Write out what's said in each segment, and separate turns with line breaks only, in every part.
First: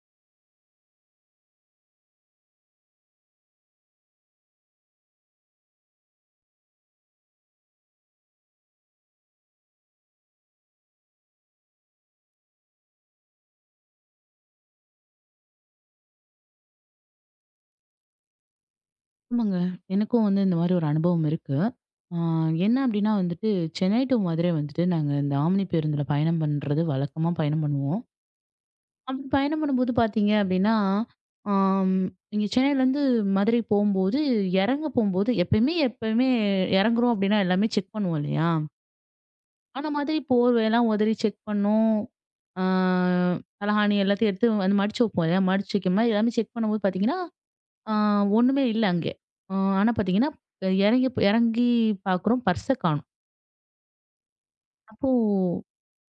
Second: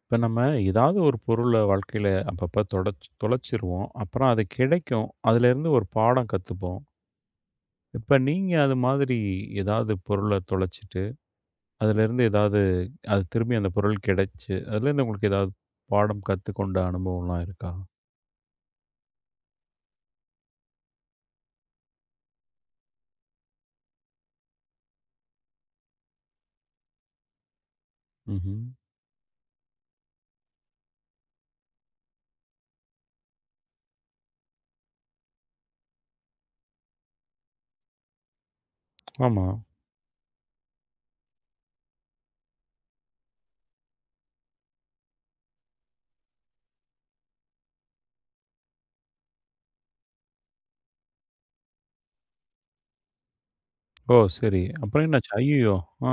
இப்போ நம்ம ஏதாவது ஒரு பொருளை வாழ்க்கையில் அப்பப்போ தொடச்சு தொலைச்சிருவோம், அப்புறம் அது கிடைக்கும். அதுலேருந்து ஒரு பாடம் கற்றுப்போம். இப்போ நீங்கள் அது மாதிரி ஏதாவது பொருளை தொலைச்சிட்டு, அதுலேருந்து ஏதாவது, அது திரும்பி அந்த பொருள் கிடைச்சு அதுலேருந்து உங்களுக்கு ஏதாவது பாடம் கற்றுக்கொண்ட அனுபவம்லாம் இருக்கா?
ஆமாங்க. எனக்கும் வந்து இந்த மாரி ஒரு அனுபவம் இருக்கு. ஆ என்ன அப்டின்னா வந்துட்டு, சென்னை டூ மதுரை வந்துட்டு நாங்க இந்த ஆம்னி பேருந்துல பயணம் பண்றது வழக்கமா பயணம் பண்ணுவோம்.
ம்.
அப்படி பயணம் பண்ணும்போது பார்த்தீங்க அப்டின்னா, ஆம் இங்க சென்னையிலேருந்து மதுரை போம்போது, எறங்க போம்போது எப்பயுமே எப்பயுமே எறங்குறோம் அப்டின்னா எல்லாமே செக் பண்ணுவோம் இல்லையா?
ஆமாம்.
ஆனா மதுரை போர்வையெல்லாம் உதறி செக் பண்ணோம். ஆ தலகாணி எல்லாத்தையும் எடுத்து வந்து மடிச்சு வைப்போம் இல்லையா? மடிச்சு வைக்கிற மாரி எல்லாமே செக் பண்ணும்போது பார்த்தீங்கன்னா, ஆ ஒண்ணுமே இல்ல அங்கே. அ ஆனா பார்த்தீங்கன்னா, இறங்கி இறங்கி பார்க்குறோம் பர்ஸ காணோம்.
ஓ, சரி. அப்புறம்
அப்போ
என்னாச்சு? ஐயோ! ஆ.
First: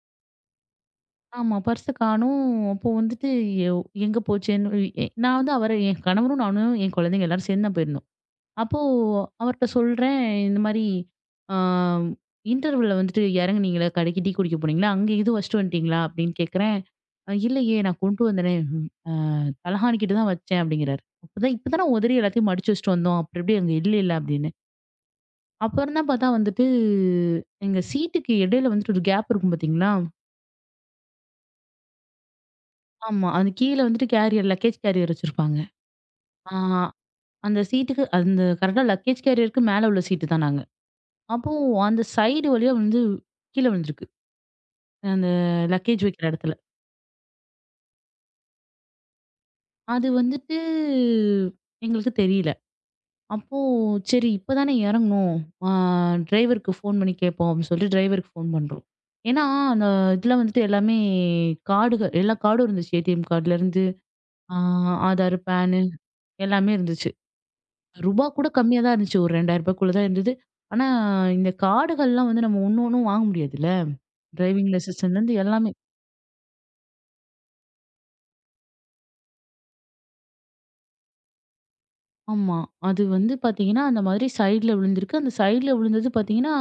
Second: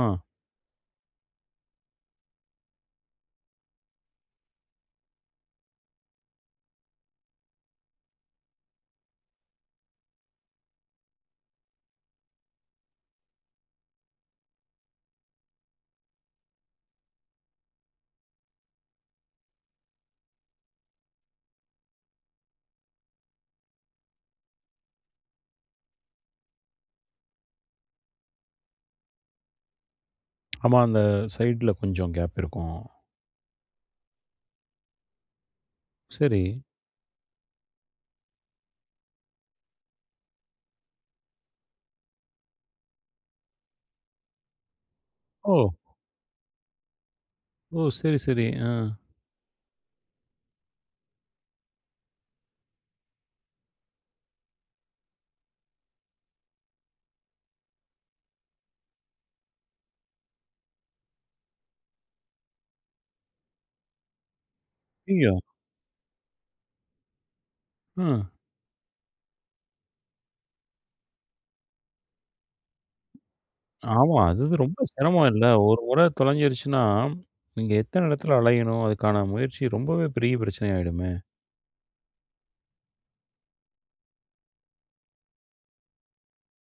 ஆமா பர்ஸ காணோம். அப்போ வந்துட்டு எங்க போச்சேன்னு நான் வந்து அவர என் கணவரும், நானும், என் குழந்தைங்க எல்லாரும் சேர்ந்து தான் போயிருந்தோம். அப்போ அவர்ட்ட சொல்றேன், இந்த மாரி ஆ இன்டர்வல்ல வந்துட்டு இறங்குனீங்கல்ல, கடைக்கு டீ குடிக்க போனீங்கல்ல, அங்க இது வச்சுட்டு வந்துட்டீங்களா? அப்படின்னு கேட்கிறேன். இல்லையே நான் கொண்டு வந்தேனே, அ தலகாணிக்கிட்ட தான் வச்சேன் அப்படிங்கிறாரு. அப்பதான் இப்ப தான உதறி எல்லாத்தையும் மடிச்சு வச்சுட்டு வந்தோம். அப்புறம் எப்படி அங்க இல்லைல்ல அப்படின்னு. அப்புறம் தான் பார்த்தா வந்துட்டு, எங்க சீட்டுக்கு இடையில வந்துட்டு ஒரு கேப் இருக்கும் பார்த்தீங்களா?
ஆமாம், அந்த சைடில் கொஞ்சம் கேப் இருக்கும்.
ஆமா. அது கீழ வந்துட்டு கேரியர் லக்கேஜ் கேரியர் வச்சிருப்பாங்க.
சரி.
ஆ அந்த சீட்டுக்கு அந்த கரெக்ட்டா லக்கேஜ் கேரியருக்கு மேல உள்ள சீட்டு தான் நாங்க. அப்போ அந்த சைடு வழியா வந்து கீழ விழுந்திருக்கு. அந்த
ஓ.
லக்கேஜ் வைக்கிற இடத்துல.
ஓ, சரி சரி. ஆ.
அது வந்துட்டு எங்களுக்கு தெரியல. அப்போ சரி இப்ப தானே இறங்கணும். ஆ டிரைவருக்கு ஃபோன் பண்ணி கேட்போம் அப்படின்னு சொல்லிட்டு டிரைவருக்கு ஃபோன் பண்றோம். ஏன்னா, அந்த இதுல வந்துட்டு எல்லாமே கார்டுகள் எல்லா கார்டும் இருந்துச்சு. ஏடிஎம் கார்டுலருந்து ஆ
ஐயோ!
ஆதார், பேனு எல்லாமே இருந்துச்சு. ரூபா கூட கம்மியா தான் இருந்துச்சு. ஒரு ரூ. 2000க்குள்ள தான் இருந்தது. ஆனா, இந்த கார்டுகள்லாம் வந்து நம்ம ஒண்ணு ஒண்ணும் வாங்க முடியாதுல்ல.
ஆமா. அது இது
டிரைவிங்
ரொம்ப சிரமம்
லைசென்ஸ்லேருந்து
இல்ல.
எல்லாமே.
ஒரு முறை தொலைஞ்சிருச்சுன்னா, நீங்க எத்தன இடத்துல அலையணும்? அதுக்கான முயற்சி ரொம்பவே பெரிய பிரச்சனையாயிடுமே!
ஆமா. அது வந்து பாத்தீங்கன்னா, அந்த மாதிரி சைடுல விழுந்திருக்கு. அந்த சைடுல விழுந்தது பாத்தீங்கன்னா,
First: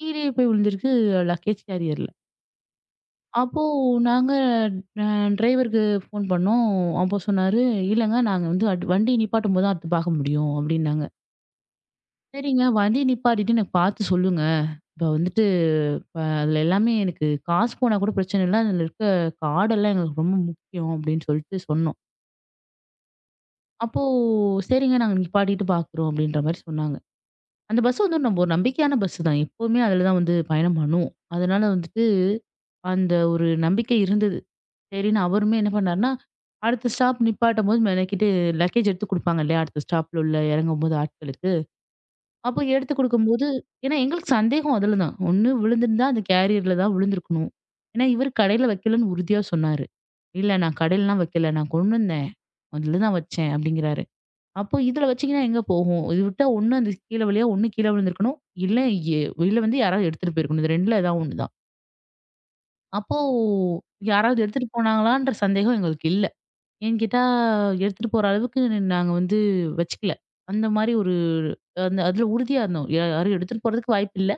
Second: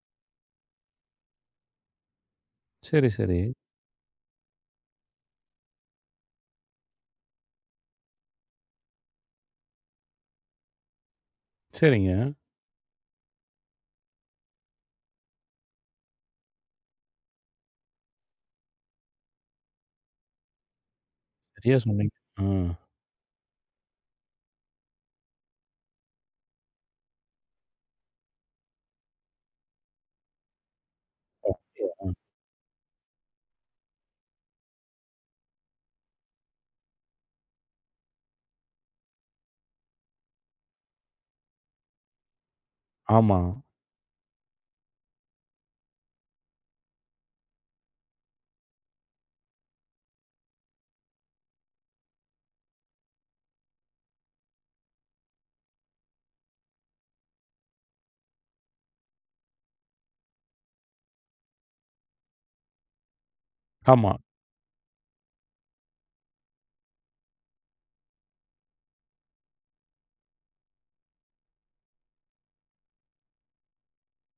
கீழயே போய் விழுந்திருக்கு லக்கேஜ் கேரியர்ல.
சரி, சரி.
அப்போ நாங்க அ டிரைவருக்கு ஃபோன் பண்ணோம். அப்போ சொன்னாரு, "இல்லங்க நாங்க வந்து அடு வண்டி நிப்பாட்டும்போது தான் அடுத்து பாக்க முடியும்" அப்டின்னாங்க.
சரிங்க.
சரிங்க வண்டி நிப்பாட்டிட்டு எனக்கு பாத்து சொல்லுங்க. இப்போ வந்துட்டு இப்ப அதில எல்லாமே எனக்கு காசு போனா கூட பிரச்சனை இல்ல. அதில இருக்க கார்டெல்லாம் எங்களுக்கு ரொம்ப முக்கியம் அப்படின்னு சொல்லிட்டு
சரியா
சொன்னோம்.
சொன்னீங்க. ஆ.
அப்போ சரிங்க நாங்க நிப்பாட்டிட்டு பார்க்குறோம் அப்படின்ற மாரி சொன்னாங்க. அந்த பஸ் வந்து நம்ம ஒரு நம்பிக்கையான பஸ் தான். எப்பவுமே அதில தான் வந்து பயணம் பண்ணுவோம்.
ஓ!
அதனால
அப்படியா?
வந்துட்டு அந்த ஒரு நம்பிக்கை இருந்தது. சரின்னு அவருமே என்ன பண்ணாருன்னா, அடுத்த ஸ்டாப் நிப்பாட்டும்போது மெனக்கிட்டு லக்கேஜ் எடுத்து குடுப்பாங்க இல்லையா? அடுத்த ஸ்டாப்ல உள்ள இறங்கும்போது ஆட்களுக்கு. அப்போ எடுத்து
ஆமா,
குடுக்கும்போது ஏன்னா எங்களுக்கு சந்தேகம் அதுல தான். ஒண்ணு விழுந்திருந்தா அந்த கேரியர்ல தான் விழுந்திருக்கணும். ஏன்னா இவரு கடையில வைக்கலன்னு உறுதியா சொன்னாரு. "இல்ல நான் கடையிலலாம் வைக்கல. நான் கொண்டு வந்தேன். அதுல தான் வச்சேன்" அப்படிங்கிறாரு. அப்போ இதுல வச்சீங்கன்னா எங்க போகும்? இது விட்டா ஒண்ணு அந்த கீழ வழியா ஒண்ணு கீழ விழுந்திருக்கணும். இல்ல எ இல்ல வந்து யாராவது எடுத்துட்டு போயிருக்கணும். இது 2ல ஏதாவது ஒண்ணு தான். அப்போ
ஆமா.
யாராவது எடுத்துட்டு போனாங்களான்ற சந்தேகம் எங்களுக்கு இல்ல. ஏன்னு கேட்டா, எடுத்துட்டு போற அளவுக்கு நாங்க வந்து வச்சுக்கல. அந்த மாரி ஒரு அந்த அதுல உறுதியா இருந்தோம். யாரும் எடுத்துட்டு போறதுக்கு வாய்ப்பில்ல.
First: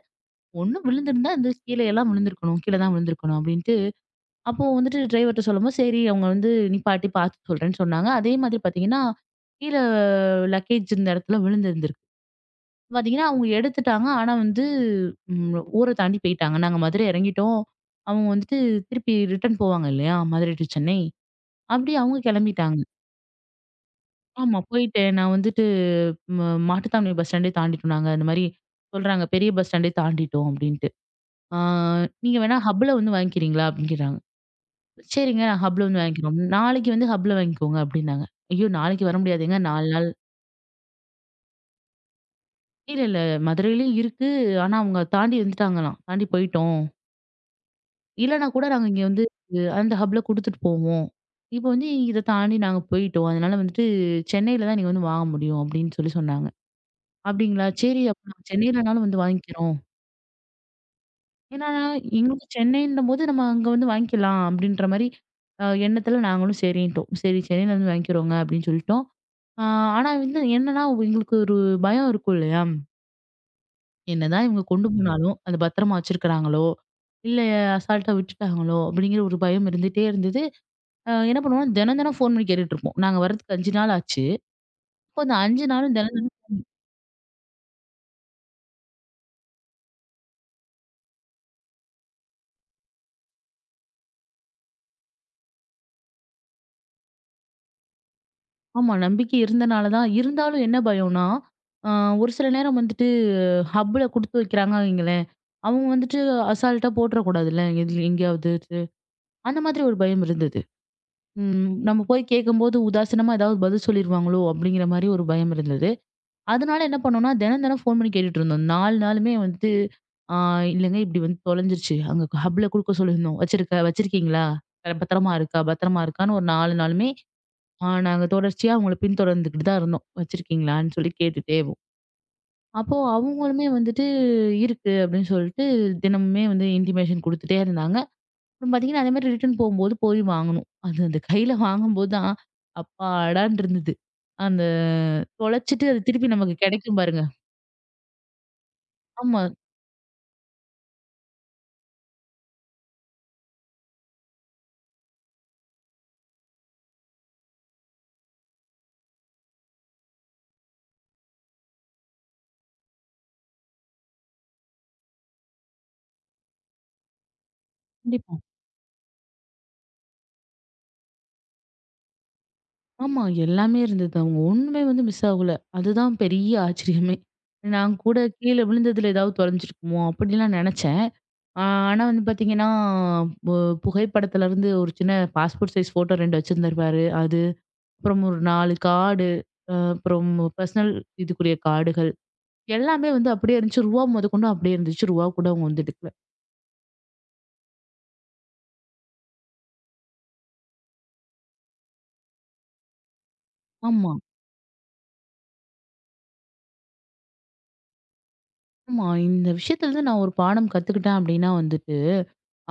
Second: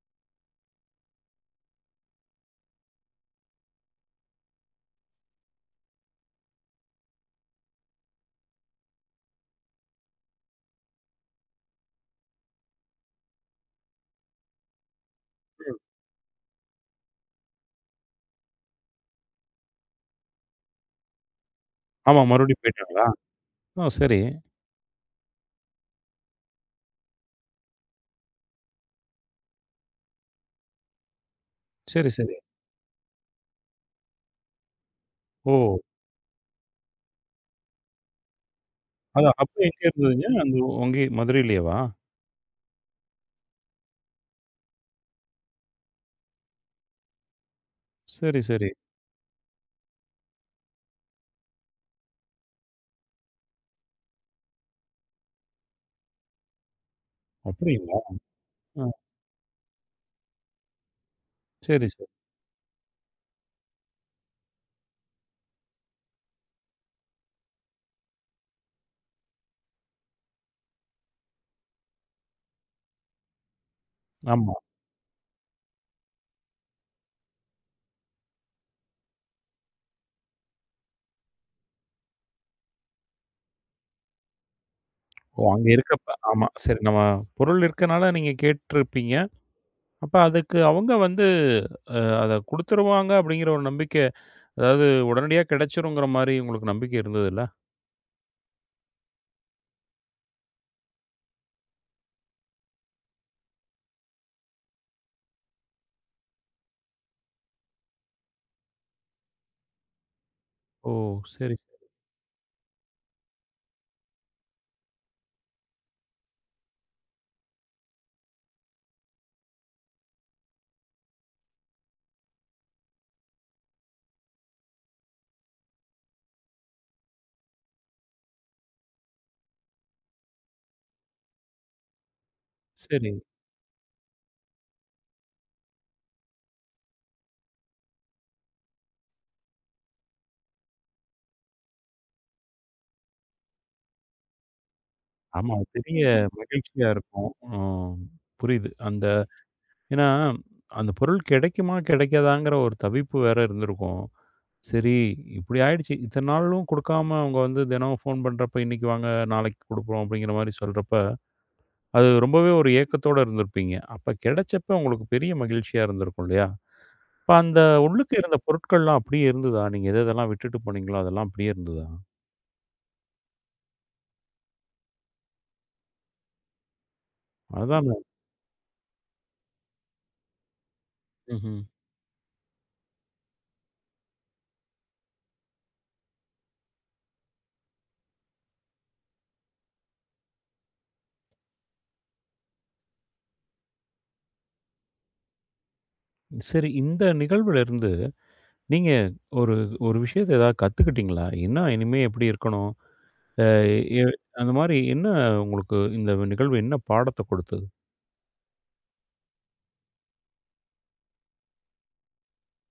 ஒண்ணும் விழுந்திருந்தா இந்த கீழ எல்லாம் விழுந்திருக்கணும். கீழ தான் விழுந்திருக்கணும் அப்டின்ட்டு, அப்போ வந்துட்டு டிரைவர்ட்ட சொல்லும்போது, சரி அவங்க வந்து நிப்பாட்டி பார்த்து சொல்றேன்னு சொன்னாங்க. அதே மாதிரி பார்த்தீங்கன்னா, கீழ லக்கேஜ் இருந்த இடத்துல விழுந்திருந்திருக்கு. பார்த்தீங்கன்னா, அவங்க எடுத்துட்டாங்க. ஆனா வந்து ம்
ம்.
ஊர தாண்டி போயிட்டாங்க. நாங்க மதுரை இறங்கிட்டோம். அவங்க வந்துட்டு திருப்பி ரிட்டர்ன் போவாங்க இல்லையா? மதுரை டூ சென்னை. அப்டி அவங்க
ஆமா, மறுபடியும்
கிளம்பிட்டாங்க.
போயிட்டாங்களா? ஓ! சரி.
ஆமா. போயிட்டேன். நான் வந்துட்டு ம மாட்டுத்தாவணி பஸ் ஸ்டாண்டே தாண்டிட்டோம் நாங்க. இந்த மாரி சொல்றாங்க, "பெரிய பஸ் ஸ்டாண்டே தாண்டிட்டோம்" அப்படின்ட்டு. ஆ
சரி, சரி.
"நீங்க வேணா ஹப்ல வந்து வாங்கிக்கிறீங்களா?" அப்படின்னு கேட்டாங்க. "சரிங்க.
ஓ!
நான் ஹப்ல வந்து வாங்கிக்கிறோம்." "நாளைக்கு வந்து ஹப்ல வாங்கிக்கோங்க" அப்படின்னாங்க. ஐயோ! நாளைக்கு வர
அதான் அப்ப
முடியாதுங்க.
எங்க
4 நாள்
இருந்ததுங்க? அந்த அங்கே மதுரையிலேயேவா?
இல்ல, இல்ல. மதுரையிலயும் இருக்கு. ஆனா அவங்க தாண்டி வந்துட்டாங்களாம். தாண்டி போயிட்டோம்.
சரி,
இல்லன்னா கூட
சரி.
நாங்க இங்க வந்து அந்த ஹப்ல குடுத்துட்டு போவோம். இப்போ வந்து இத தாண்டி நாங்க போயிட்டோம். அதனால வந்துட்டு சென்னையில தான் நீங்க வந்து வாங்க முடியும் அப்படின்னு சொல்லி சொன்னாங்க. அப்படிங்களா?
அப்படிங்களா?
சரி அப்ப நம்ம
ஆ.
சென்னையிலனாலும் வந்து வாங்கிக்கிறோம். ஏன்னா,
சரி, சரி.
எங்களுக்கு சென்னைன்னும்போது நம்ம அங்க வந்து வாங்கிக்கலாம் அப்படின்ற மாரி எண்ணத்துல நாங்களும் சரின்ட்டோம். சரி சென்னையில வந்து வாங்கிக்கிறோங்க அப்படின்னு சொல்லிட்டோம். ஆ ஆனா வந்து என்னன்னா, எங்களுக்கு ஒரு பயம் இருக்கும் இல்லையா? என்னதான்
ஆமா.
இவங்க கொண்டு போனாலும், அது பத்திரமா வச்சிருக்கிறாங்களோ, இல்ல அசால்ட்டா விட்டுட்டாங்களோ அப்படிங்கிற ஒரு பயம் இருந்துட்டே இருந்தது. என்ன பண்ணுவோம்னா, தினம் தினம் ஃபோன் பண்ணி கேட்டுட்டு இருப்போம். நாங்க வர்றதுக்கு 5 நாள் ஆச்சு. அப்போ அந்த
ஓ!
5
அங்க
நாளும்
இருக்கப்ப
தினம்
ஆமா. சரி, நம்ம பொருள் இருக்கனால நீங்க கேட்டுருப்பீங்க. அப்ப அதுக்கு அவங்க வந்து அத குடுத்துருவாங்க அப்படிங்கிற ஒரு நம்பிக்கை, அதாவது உடனடியா கிடைச்சுருங்கிற மாரி உங்களுக்கு நம்பிக்கை இருந்ததுல்ல?
ஆமா. நம்பிக்கை இருந்தனால தான் இருந்தாலும் என்ன பயம்னா, அ ஒரு சில நேரம் வந்துட்டு ஹப்ல குடுத்து வைக்கிறாங்க வைங்களேன், அவங்க வந்துட்டு அசால்ட்டா போட்டுறக்கூடாதுல்ல எதுல எங்கேயாவது. அந்த மாதிரி ஒரு பயம் இருந்தது.
ஓ! சரி, சரி.
நம்ம போய் கேட்கும்போது உதாசீனமா ஏதாவது பதில் சொல்லிருவாங்களோ அப்படிங்கிற மாரி ஒரு பயம் இருந்தது. அதனால என்ன பண்ணோம்னா, தினம் தினம் ஃபோன் பண்ணி கேட்டுட்டு இருந்தோம். 4 நாளுமே வந்துட்டு, "ஆ இல்லங்க இப்படி வந்து தொலைஞ்சிருச்சு. அங்க ஹப்ல குடுக்க சொல்லியிருந்தோம். வச்சிருக்க வச்சிருக்கீங்களா? பத்திரமா இருக்கா? பத்திரமா இருக்கான்னு" ஒரு 4 நாளுமே நாங்க தொடர்ச்சியா அவங்கள பின்தொடர்ந்துகிட்டு தான் இருந்தோம். வச்சிருக்கீங்களான்னு சொல்லி கேட்டுட்டே இருப்போம். அப்போ
சரி.
அவங்களுமே வந்துட்டு இருக்கு அப்படின்னு சொல்லிட்டு தினமுமே வந்து இன்டிமேஷன் குடுத்துட்டே இருந்தாங்க. அப்புறம் பார்த்தீங்கன்னா, அதே மாரி ரிட்டர்ன் போகும்போது போய் வாங்கணும். அது அந்த கையில வாங்கும்போது தான் அப்பாடான்னு இருந்தது. அந்த
ஆமா, அது
தொலைச்சிட்டு அது
பெரிய
திருப்பி நமக்கு
மகிழ்ச்சியா
கிடைக்கும் பாருங்க.
இருக்கும். ம். புரியுது. அந்த
ஆமா,
ஏன்னா, அந்த பொருள் கிடைக்குமா, கிடைக்காதாங்கிற ஒரு தவிப்பு வேற இருந்திருக்கும். சரி, இப்படி ஆயிடுச்சு. இத்தன நாளும் குடுக்காம அவங்க வந்து தினம் ஃபோன் பண்றப்ப, "இன்னைக்கு வாங்க, நாளைக்கு குடுக்குறோம்" அப்படிங்கிற மாரி சொல்றப்ப, அது ரொம்பவே ஒரு ஏக்கத்தோட இருந்திருப்பீங்க. அப்ப கிடைச்சப்ப உங்களுக்கு பெரிய மகிழ்ச்சியா இருந்திருக்கும் இல்லையா? இப்ப அந்த உள்ளுக்கு இருந்த
கண்டிப்பா.
பொருட்கள்லாம் அப்படியே இருந்ததா? நீங்க எத எதெல்லாம் விட்டுட்டு போனீங்களோ, அதெல்லாம் அப்படியே இருந்ததா?
ஆமா எல்லாமே இருந்தது. அவங்க ஒண்ணுமே வந்து மிஸ் ஆகல. அதுதான் பெரிய ஆச்சரியமே!
அதான்
நான்
நான்.
கூட கீழ விழுந்ததுல ஏதாவது தொலைஞ்சிருக்குமோ அப்படிலாம் நினைச்சேன்.
ம்ஹ்ம்.
ஆ, ஆனா வந்து பாத்தீங்கன்னா, பு புகைப்படத்துல இருந்து ஒரு சின்ன பாஸ்போர்ட் சைஸ் ஃபோட்டோ 2 வச்சிருந்திருப்பாரு. அது, அப்புறம் ஒரு 4 கார்டு, அப்புறம் பர்சனல் இதுக்குரிய கார்டுகள். எல்லாமே வந்து அப்படியே இருந்துச்சு. ரூவா மொதக்கொண்டு அப்படியே இருந்துச்சு. ரூவா கூட அவங்க வந்து எடுக்கல.
சரி, இந்த நிகழ்வுல இருந்து நீங்க ஒரு ஒரு விஷயத்த ஏதாவது கத்துக்கிட்டீங்களா? என்ன இனிமே எப்படி இருக்கணும்? அ எ
ஆமா.
அந்த மாரி என்ன உங்களுக்கு இந்த நிகழ்வு என்ன பாடத்த கொடுத்தது?
ஆமா. இந்த விஷயத்துல இருந்து நான் ஒரு பாடம் கத்துக்கிட்டேன் அப்படின்னா வந்துட்டு,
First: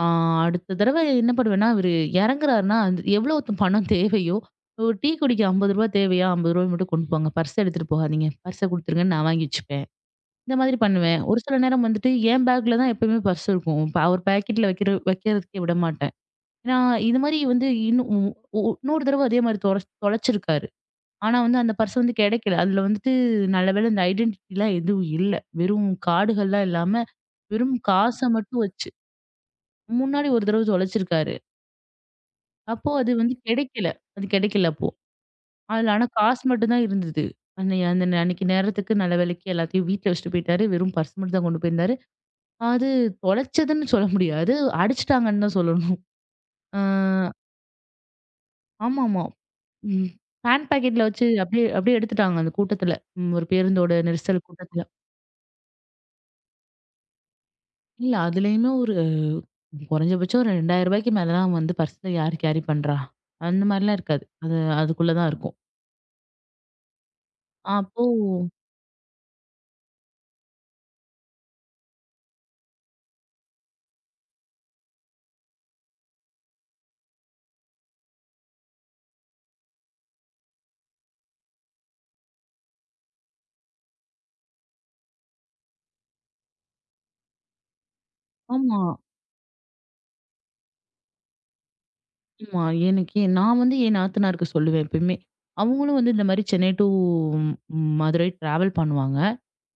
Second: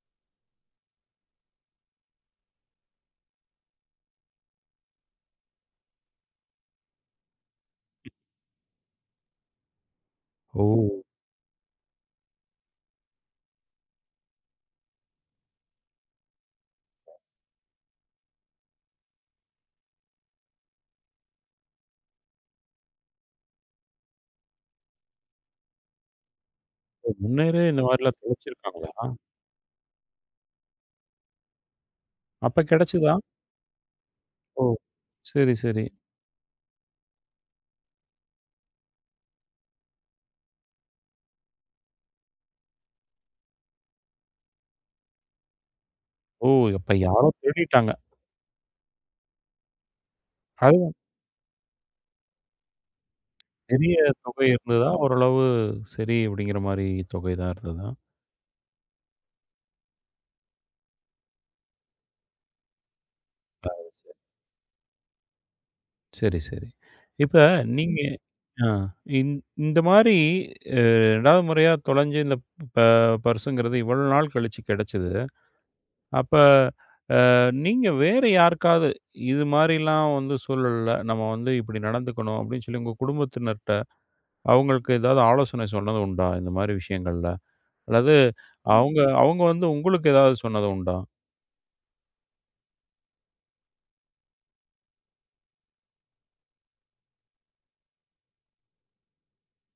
ஆ அடுத்த தடவ என்ன பண்ணுவேன்னா, இவரு எறங்குறாருன்னா, அந்த எவ்வளோ பணம் தேவையோ, ஒரு டீ குடிக்க ரூ. 50 தேவையா? ரூ. 50 மட்டும் கொண்டு போங்க. பர்ஸ எடுத்துட்டு போகாதீங்க. பர்ஸ குடுத்துருங்கன்னு நான் வாங்கி வச்சுப்பேன். இந்த
ஓ!
மாதிரி பண்ணுவேன். ஒரு சில நேரம் வந்துட்டு என் பேக்ல தான் எப்பயுமே பர்ஸ் இருக்கும். இப்ப அவர் பாக்கெட்ல வைக்கிறதுக்கே விட மாட்டேன். ஏன்னா, இது மாதிரி வந்து இன்னும் இன்னொரு தடவ அதே மாதிரி தொலைச்சிருக்காரு. ஆனா வந்து அந்த பர்ஸ் வந்து கிடைக்கல. அதுல வந்துட்டு நல்ல வேளை இந்த ஐடென்டிட்டிலாம் எதுவும் இல்ல. வெறும் கார்டுகள்லாம் இல்லாம,
முன்னரே
வெறும்
இந்த மாரிலாம்
காச மட்டும் வச்சு
தொலைச்சிருக்காங்களா?
முன்னாடி ஒரு தடவ தொலைச்சிருக்காரு.
அப்ப
அப்போ அது
கிடைச்சதா?
வந்து கிடைக்கல. அது
ஓ!
கிடைக்கல அப்போ.
சரி, சரி.
அதுல ஆனா காசு மட்டும் தான் இருந்தது. அன்னைக்கு நேரத்துக்கு நல்ல வேளைக்கு எல்லாத்தையும் வீட்ல வச்சுட்டு போயிட்டாரு. வெறும் பர்ஸ் மட்டும் தான் கொண்டு போயிருந்தாரு. அது தொலைச்சதுன்னு சொல்ல முடியாது. அடிச்சுட்டாங்கன்னு தான் சொல்லணும்.
ஓ!
அ
அப்ப யாரோ தேடிட்டாங்க.
ஆமாமா. ம். பேண்ட்
அதுவும்
பாக்கெட்ல வச்சு அப்படியே அப்படியே எடுத்துட்டாங்க அந்த கூட்டத்துல. ம். ஒரு பேருந்தோட
பெரிய தொகை
நெரிசல் கூட்டத்துல.
இருந்ததா? ஓரளவு சரி அப்படிங்கிற மாரி தொகை தான் இருந்ததா?
இல்ல, அதுலயுமே ஒரு குறைஞ்சபட்சம் ஒரு ரூ. 2000க்கு மேல தான் வந்து பர்ஸ்ல யார் கேரி பண்றா? அந்த மாரிலாம் இருக்காது. அது அதுக்குள்ள தான் இருக்கும்.
சரி, சரி. இப்ப நீங்க.
அப்போ
ஆ, இந் இந்த மாரி அ 2வது முறையா தொலைஞ்சு இந்த ப பர்ஸுங்கிறது இவ்வளோ நாள் கழிச்சு கெடைச்சது. அப்ப நீங்க வேற யாருக்காவது இது மாரிலாம் வந்து சூழல்ல நம்ம வந்து இப்படி நடந்துக்கணும் அப்படின்னு சொல்லி உங்க குடும்பத்தினர்ட்ட அவங்களுக்கு ஏதாவது ஆலோசனை சொன்னது உண்டா? இந்த மாரி விஷயங்கள்ல? அல்லது
ஆமா.
அவங்க அவங்க வந்து உங்களுக்கு ஏதாவது சொன்னது உண்டா?
ஆமா. எனக்கு நான் வந்து என் நாத்தனாருக்கு சொல்லுவேன் எப்பயுமே. அவங்களும் வந்து இந்த மாரி சென்னை டூ ம் மதுரை டிராவல் பண்ணுவாங்க.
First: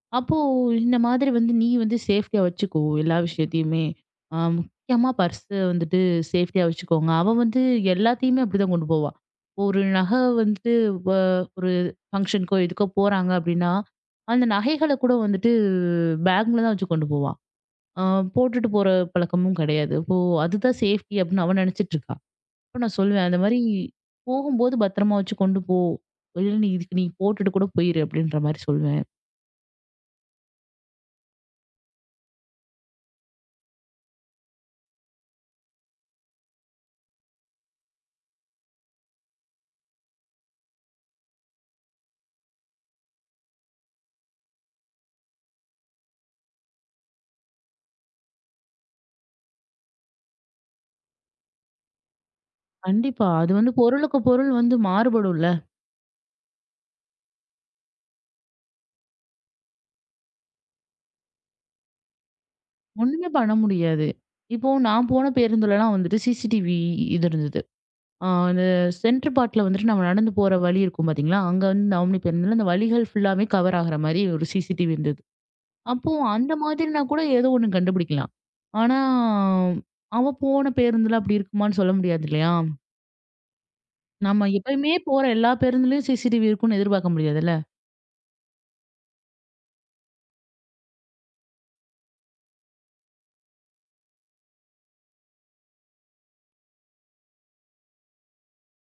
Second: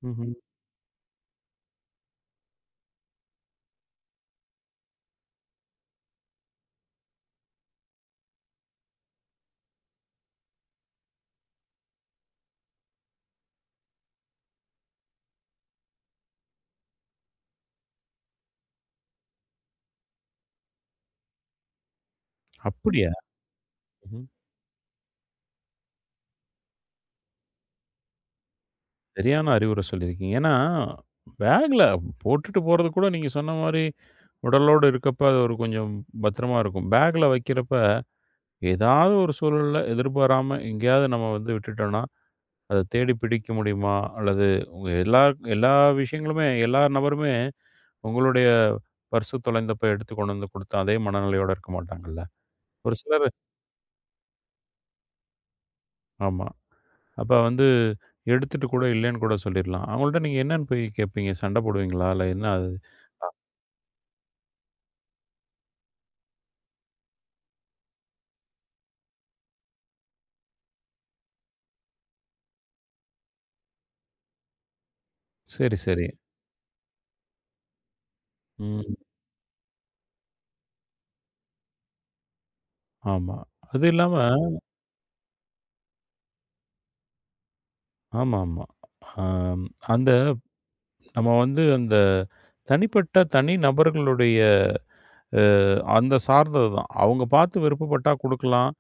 ம்ஹ்ம்.
அப்போ இந்த மாதிரி வந்து நீ வந்து சேஃப்டியா வச்சுக்கோ எல்லா விஷயத்தையுமே. முக்கியமா பர்ஸ வந்துட்டு சேஃப்டியா வச்சுக்கோங்க. அவ வந்து எல்லாத்தையுமே அப்படிதான் கொண்டு போவா. ஒரு நகை வந்துட்டு வ ஒரு ஃபங்ஷனுக்கோ எதுக்கோ போறாங்க அப்படின்னா, அந்த நகைகள கூட வந்துட்டு பேக்ல தான் வச்சு கொண்டு போவா. அ போட்டுட்டு போற பழக்கமும் கிடையாது. அப்போ அதுதான் சேஃப்டி அப்படின்னு அவ நினைச்சிட்டு இருக்கா. அப்ப நான்
அப்படியா?
சொல்லுவேன் அந்த மாரி
ம்ஹ்ம்.
போகும்போது பத்திரமா வச்சு கொண்டு போ. இல்ல நீ இதுக்கு நீ போட்டுட்டு கூட போயிரு அப்படின்ற மாரி சொல்லுவேன்.
சரியான அறிவுரை சொல்லியிருக்கீங்க. ஏன்னா பேக்ல போட்டுட்டு போறது கூட நீங்க சொன்ன மாரி உடலோட இருக்கப்ப அது ஒரு கொஞ்சம் பத்திரமா இருக்கும். பேக்ல வைக்கிறப்ப, ஏதாவது ஒரு சூழல்ல எதிர்பாராம எங்கேயாவது நம்ம வந்து விட்டுட்டோம்னா, அத தேடி பிடிக்க முடியுமா? அல்லது உங்க எல்லா எல்லா விஷயங்களுமே எல்லா நபருமே உங்களுடைய பர்ஸு தொலைந்தப்ப எடுத்து கொண்டு வந்து குடுத்த அதே மனநிலையோட இருக்க மாட்டாங்கல்ல. ஒரு சிலர்.
கண்டிப்பா. அது வந்து பொருளுக்கு பொருள் வந்து மாறுபடும்ல.
ஆமா. அப்ப வந்து எடுத்துட்டு கூட இல்லைன்னு கூட சொல்லிர்லாம். அவங்கள்ட்ட நீங்க என்னன்னு போய் கேட்பீங்க? சண்டை போடுவீங்களா? இல்ல என்ன அது?
ஒண்ணுமே பண்ண முடியாது. இப்போ நான் போன பேருந்துலலாம் வந்துட்டு சிசிடிவி இது இருந்தது. அந்த சென்டர் பார்ட்ல வந்துட்டு நம்ம நடந்து போற வழி இருக்கும் பார்த்தீங்களா? அங்க வந்து இந்த ஆம்னி பேருந்துல அந்த வழிகள் ஃபுல்லாவே கவர் ஆகுற மாரி ஒரு சிசிடிவி இருந்தது.
சரி, சரி.
அப்போ அந்த மாதிரினா கூட ஏதோ ஒண்ணு கண்டுபிடிக்கலாம்.
ம்.
ஆனா, அவன் போன பேருந்துல அப்படி இருக்குமான்னு சொல்ல முடியாது இல்லையா?
ஆமா. அது இல்லாம.
நம்ம எப்பயுமே போற எல்லா பேருந்துலயும் சிசிடிவி இருக்கும்னு எதிர்பார்க்க முடியாதுல்ல.
ஆமாமா. ஆ, அந்த நம்ம வந்து அந்த தனிப்பட்ட தனி நபர்களுடைய அ அந்த சார்ந்தது தான். அவங்க பார்த்து விருப்பப்பட்டா குடுக்கலாம்.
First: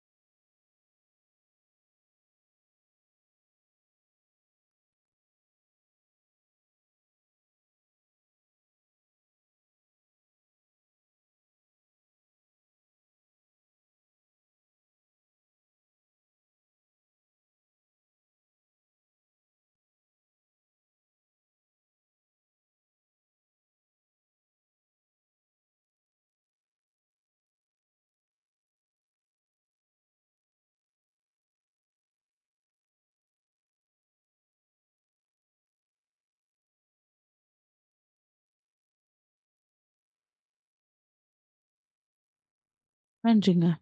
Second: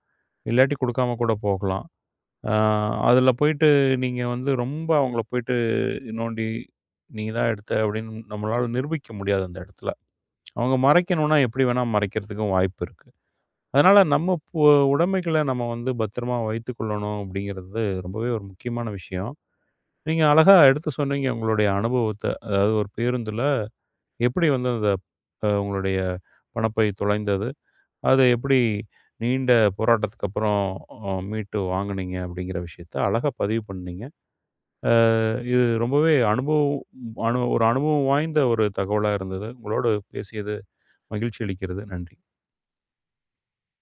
இல்லாட்டி குடுக்காம கூட போகலாம். அ அதுல போயிட்டு நீங்க வந்து ரொம்ப அவங்கள போயிட்டு நோண்டி, "நீ தான் எடுத்த" அப்படின்னு நம்மளால நிரூபிக்க முடியாது அந்த இடத்துல. அவங்க மறைக்கணும்னா எப்படி வேணா மறைக்கிறதுக்கும் வாய்ப்பு இருக்கு. அதனால நம்ம உடைமைகள நம்ம வந்து பத்திரமா வைத்துக்கொள்ளணும் அப்படிங்கிறது ரொம்பவே ஒரு முக்கியமான விஷயம். நீங்க அழகா எடுத்து சொன்னீங்க உங்களுடைய அனுபவத்த. அதாவது ஒரு பேருந்துல எப்படி வந்து அந்த உங்களுடைய பணப்பை தொலைந்தது? அத எப்படி நீண்ட போராட்டத்துக்கு அப்புறம் மீட்டு வாங்குனீங்க? அப்படிங்கிற விஷயத்த அழகா பதிவு பண்ணீங்க. அ இது ரொம்பவே அனுபவம் ஒரு அனுபவம் வாய்ந்த ஒரு தகவலா இருந்தது. உங்களோடு பேசியது மகிழ்ச்சி அளிக்கிறது. நன்றி.
நன்றிங்க.